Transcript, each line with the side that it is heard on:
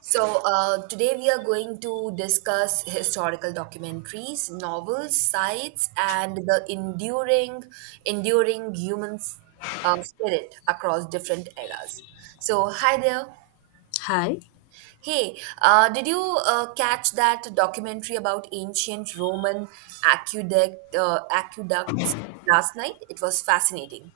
right: Today we are going to discuss historical documentaries, novels, sites, and the enduring human spirit across different eras. So, hi there.
left: Hi.
right: Hey, did you catch that documentary about ancient Roman aqueducts last night? It was fascinating.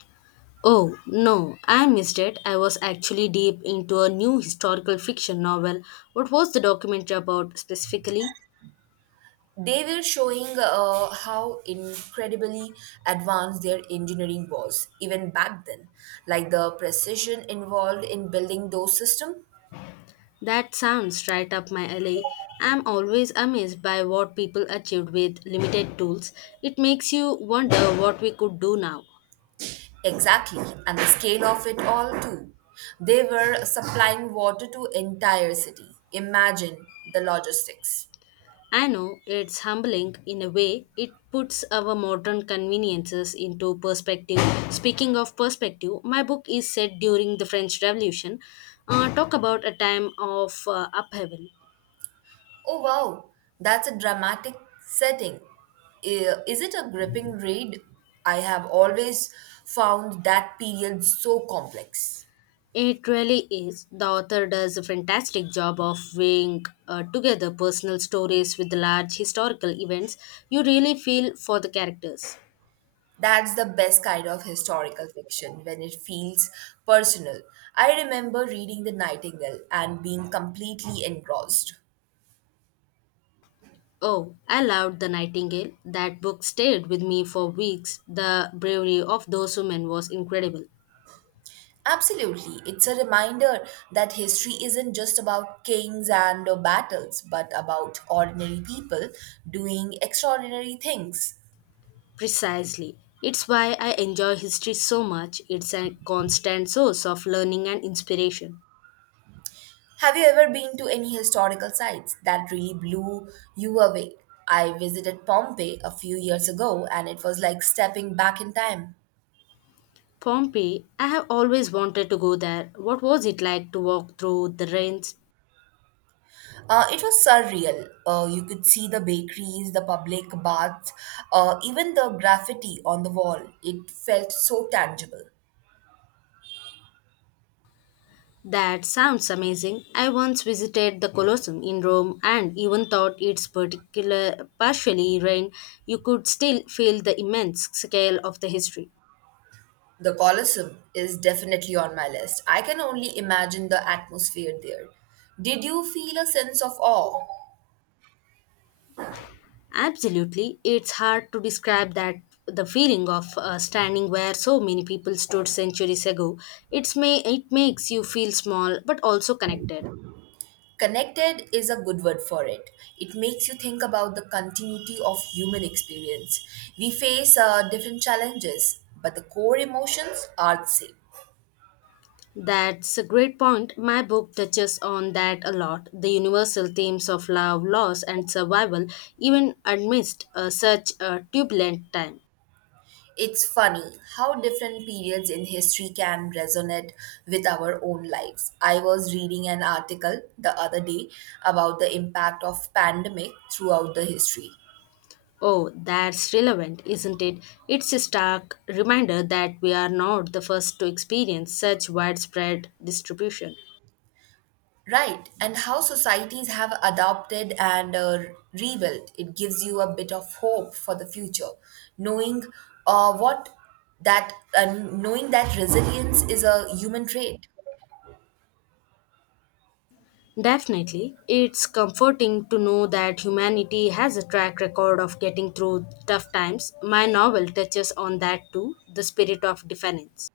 left: Oh, no, I missed it. I was actually deep into a new historical fiction novel. What was the documentary about specifically?
right: They were showing how incredibly advanced their engineering was, even back then, like the precision involved in building those systems.
left: That sounds right up my alley. I'm always amazed by what people achieved with limited tools. It makes you wonder what we could do now.
right: Exactly, and the scale of it all, too. They were supplying water to entire city. Imagine the logistics.
left: I know it's humbling in a way. It puts our modern conveniences into perspective. Speaking of perspective, my book is set during the French Revolution. Talk about a time of upheaval.
right: Oh wow, that's a dramatic setting. Is it a gripping read? I have always found that period so complex.
left: It really is. The author does a fantastic job of weighing together personal stories with large historical events. You really feel for the characters.
right: That's the best kind of historical fiction when it feels personal. I remember reading The Nightingale and being completely engrossed.
left: Oh, I loved The Nightingale. That book stayed with me for weeks. The bravery of those women was incredible.
right: Absolutely, it's a reminder that history isn't just about kings and battles, but about ordinary people doing extraordinary things.
left: Precisely. It's why I enjoy history so much. It's a constant source of learning and inspiration.
right: Have you ever been to any historical sites that really blew you away? I visited Pompeii a few years ago and it was like stepping back in time.
left: Pompeii, I have always wanted to go there. What was it like to walk through the ruins?
right: It was surreal. You could see the bakeries, the public baths, even the graffiti on the wall. It felt so tangible.
left: That sounds amazing. I once visited the Colosseum in Rome and even thought its particular partially rain, you could still feel the immense scale of the history.
right: The Colosseum is definitely on my list. I can only imagine the atmosphere there. Did you feel a sense of awe?
left: Absolutely. It's hard to describe that the feeling of standing where so many people stood centuries ago. It makes you feel small but also connected.
right: Connected is a good word for it. It makes you think about the continuity of human experience. We face different challenges, but the core emotions are the same.
left: That's a great point. My book touches on that a lot. The universal themes of love, loss, and survival, even amidst such a turbulent time.
right: It's funny how different periods in history can resonate with our own lives. I was reading an article the other day about the impact of pandemic throughout the history.
left: Oh, that's relevant, isn't it? It's a stark reminder that we are not the first to experience such widespread distribution.
right: Right, and how societies have adopted and rebuilt. It gives you a bit of hope for the future, knowing what that and knowing that resilience is a human trait.
left: Definitely, it's comforting to know that humanity has a track record of getting through tough times. My novel touches on that too, the spirit of defiance.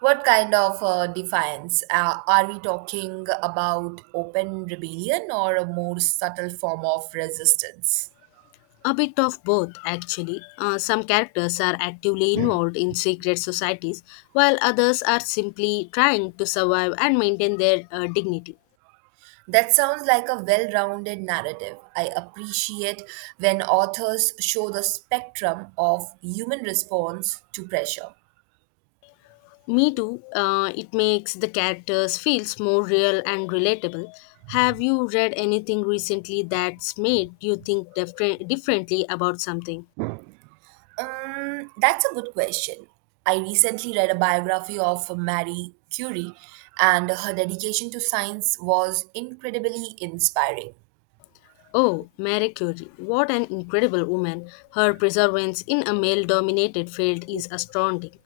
right: What kind of defiance? Are we talking about open rebellion or a more subtle form of resistance?
left: A bit of both, actually. Some characters are actively involved in secret societies, while others are simply trying to survive and maintain their dignity.
right: That sounds like a well rounded narrative. I appreciate when authors show the spectrum of human response to pressure.
left: Me too. It makes the characters feels more real and relatable. Have you read anything recently that's made you think differently about something?
right: That's a good question. I recently read a biography of Marie Curie, and her dedication to science was incredibly inspiring.
left: Oh, Marie Curie. What an incredible woman. Her perseverance in a male dominated field is astounding.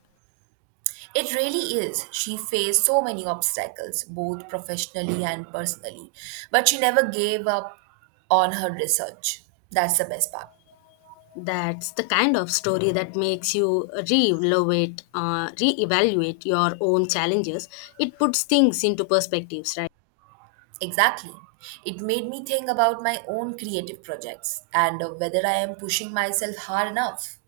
right: It really is. She faced so many obstacles, both professionally and personally, but she never gave up on her research. That's the best part.
left: That's the kind of story that makes you re-evaluate your own challenges. It puts things into perspectives, right?
right: Exactly. It made me think about my own creative projects and whether I am pushing myself hard enough.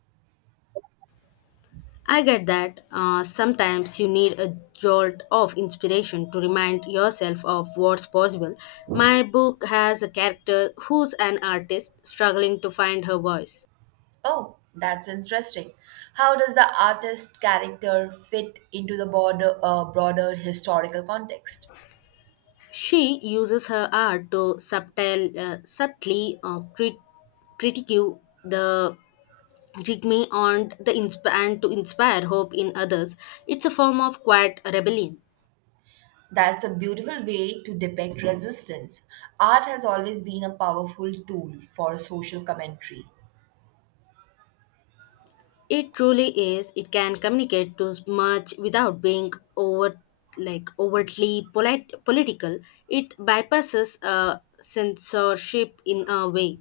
left: I get that sometimes you need a jolt of inspiration to remind yourself of what's possible. My book has a character who's an artist struggling to find her voice.
right: Oh, that's interesting. How does the artist character fit into the broader historical context?
left: She uses her art to subtly critique the regime, and to inspire hope in others. It's a form of quiet rebellion.
right: That's a beautiful way to depict resistance. Art has always been a powerful tool for social commentary.
left: It truly is. It can communicate too much without being like overtly political. It bypasses censorship in a way.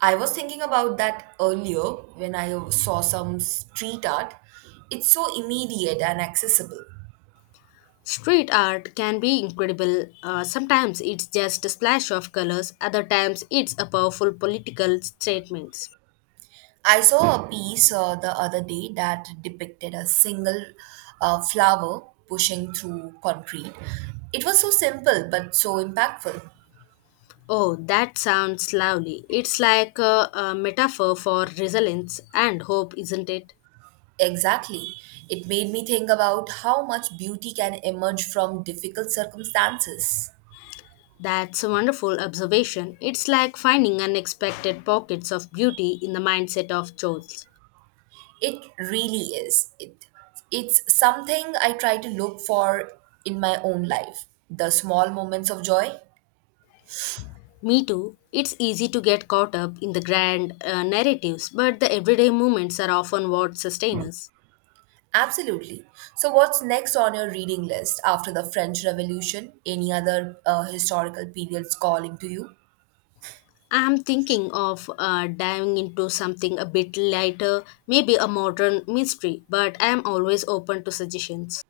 right: I was thinking about that earlier when I saw some street art. It's so immediate and accessible.
left: Street art can be incredible. Sometimes it's just a splash of colors. Other times it's a powerful political statement.
right: I saw a piece the other day that depicted a single flower pushing through concrete. It was so simple but so impactful.
left: Oh, that sounds lovely. It's like a metaphor for resilience and hope, isn't it?
right: Exactly. It made me think about how much beauty can emerge from difficult circumstances.
left: That's a wonderful observation. It's like finding unexpected pockets of beauty in the mindset of Choles.
right: It really is. It's something I try to look for in my own life. The small moments of joy?
left: Me too. It's easy to get caught up in the grand narratives, but the everyday moments are often what sustain us.
right: Absolutely. So, what's next on your reading list after the French Revolution? Any other historical periods calling to you?
left: I'm thinking of diving into something a bit lighter, maybe a modern mystery, but I am always open to suggestions.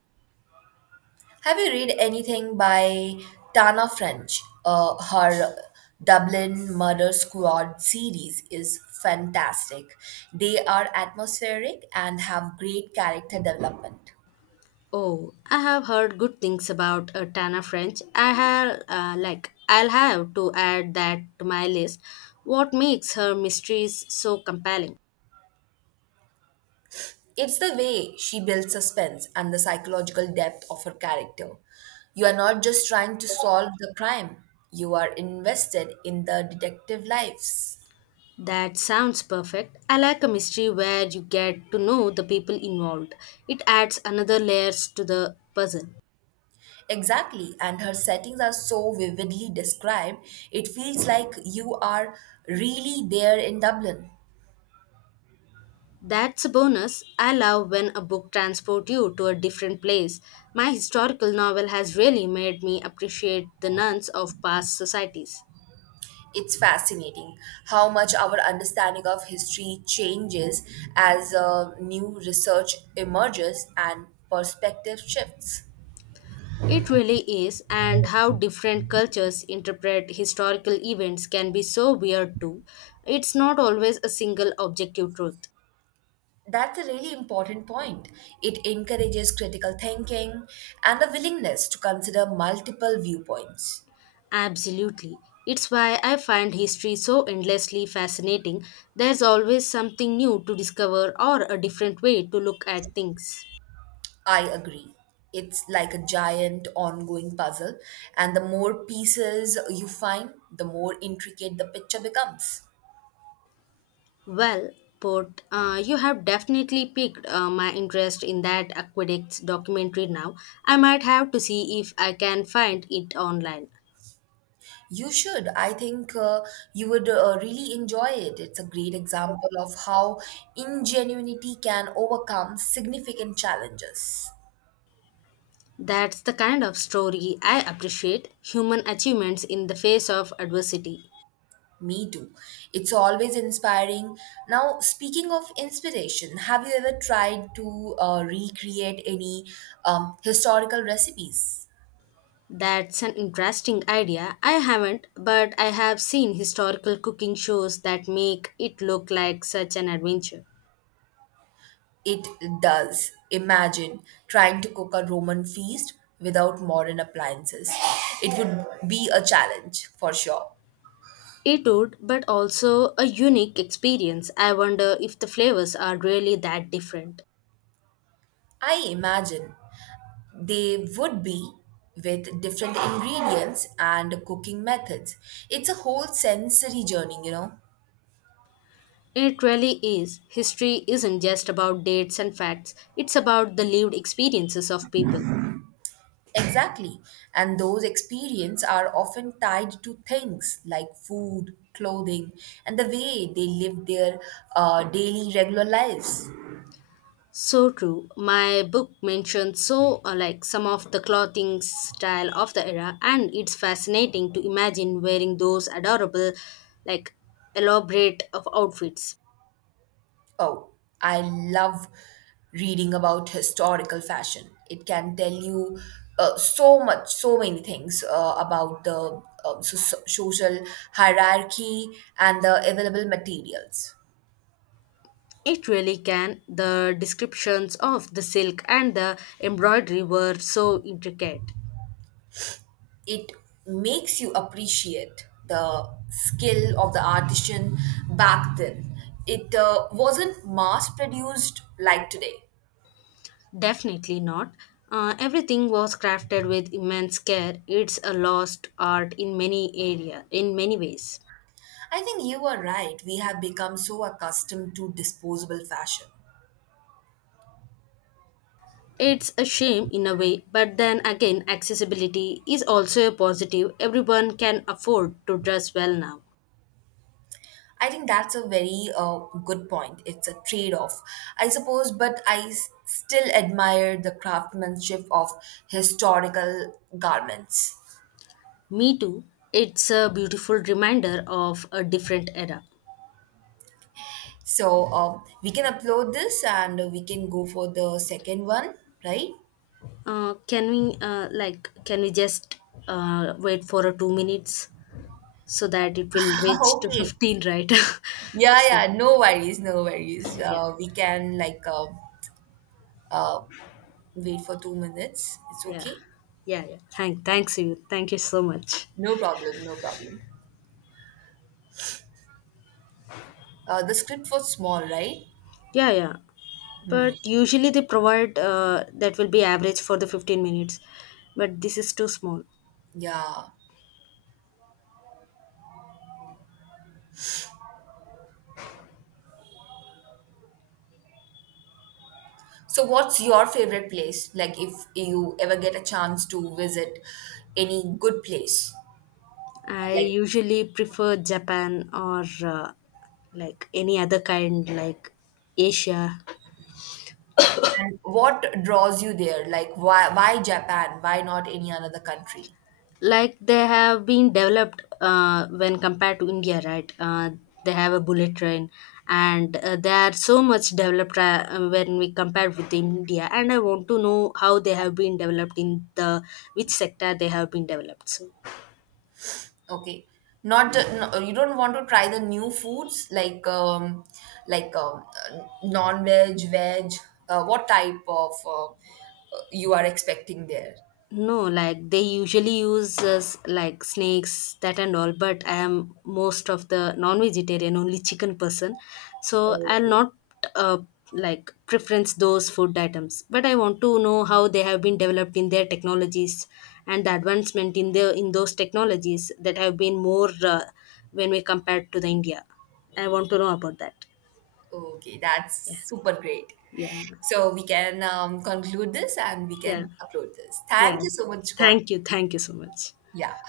right: Have you read anything by Tana French? Her Dublin Murder Squad series is fantastic. They are atmospheric and have great character development.
left: Oh, I have heard good things about Tana French. I'll have to add that to my list. What makes her mysteries so compelling?
right: It's the way she builds suspense and the psychological depth of her character. You are not just trying to solve the crime, you are invested in the detective lives.
left: That sounds perfect. I like a mystery where you get to know the people involved. It adds another layers to the puzzle.
right: Exactly, and her settings are so vividly described, it feels like you are really there in Dublin.
left: That's a bonus. I love when a book transports you to a different place. My historical novel has really made me appreciate the nuns of past societies.
right: It's fascinating how much our understanding of history changes as new research emerges and perspective shifts.
left: It really is, and how different cultures interpret historical events can be so weird too. It's not always a single objective truth.
right: That's a really important point. It encourages critical thinking and a willingness to consider multiple viewpoints.
left: Absolutely. It's why I find history so endlessly fascinating. There's always something new to discover or a different way to look at things.
right: I agree. It's like a giant ongoing puzzle, and the more pieces you find, the more intricate the picture becomes.
left: Well, you have definitely piqued my interest in that aqueducts documentary now. I might have to see if I can find it online.
right: You should. I think you would really enjoy it. It's a great example of how ingenuity can overcome significant challenges.
left: That's the kind of story I appreciate, human achievements in the face of adversity.
right: Me too. It's always inspiring. Now, speaking of inspiration, have you ever tried to recreate any historical recipes?
left: That's an interesting idea. I haven't, but I have seen historical cooking shows that make it look like such an adventure.
right: It does. Imagine trying to cook a Roman feast without modern appliances. It would be a challenge for sure.
left: It would, but also a unique experience. I wonder if the flavors are really that different.
right: I imagine they would be with different ingredients and cooking methods. It's a whole sensory journey, you know.
left: It really is. History isn't just about dates and facts, it's about the lived experiences of people.
right: Exactly. And those experiences are often tied to things like food, clothing, and the way they live their daily regular lives.
left: So true. My book mentions so like some of the clothing style of the era, and it's fascinating to imagine wearing those adorable, like elaborate of outfits.
right: Oh, I love reading about historical fashion. It can tell you so many things about the social hierarchy and the available materials.
left: It really can. The descriptions of the silk and the embroidery were so intricate.
right: It makes you appreciate the skill of the artisan back then. It wasn't mass produced like today.
left: Definitely not. Everything was crafted with immense care. It's a lost art in many area, in many ways.
right: I think you are right. We have become so accustomed to disposable fashion.
left: It's a shame in a way, but then again, accessibility is also a positive. Everyone can afford to dress well now.
right: I think that's a very good point. It's a trade off, I suppose, but still admire the craftsmanship of historical garments.
left: Me too. It's a beautiful reminder of a different era.
right: So we can upload this and we can go for the second one, right?
left: Can we just wait for a 2 minutes so that it will reach to
right: Okay.
left: 15, right?
right: Yeah,
left: So
right: yeah, no worries, no worries.
left: yeah,
right: We can like uh, wait for 2 minutes. It's
left: yeah,
right: okay.
left: yeah, yeah, thank you so much.
right: No problem, no problem. The script was small, right?
left: Yeah, yeah, but usually they provide that will be average for the 15 minutes, but this is too small.
right: Yeah. So, what's your favorite place? Like, if you ever get a chance to visit any good place,
left: I
right: like,
left: usually prefer Japan or like any other kind, like Asia.
right: and what draws you there? Like, why Japan? Why not any another country?
left: Like they have been developed when compared to India, right? They have a bullet train, and they are so much developed when we compare with India. And I want to know how they have been developed in the which sector they have been developed, so.
right: Okay, not the- no, you don't want to try the new foods like like um, non veg, veg. What type of you are expecting there?
left: No, like they usually use like snakes, that and all, but I am most of the non-vegetarian, only chicken person. So I'll
right: Okay.
left: not uh, like preference those food items. But I want to know how they have been developed in their technologies, and the advancement in the in those technologies that have been more when we compare to the India. I want to know about that.
right: Okay,
left: Yeah,
right: that's super great.
left: yeah,
right: So we can conclude this and we
left: yeah,
right: can upload this.
left: yeah.
right: Thank you so much, Gautam.
left: Thank you so much.
right: Yeah.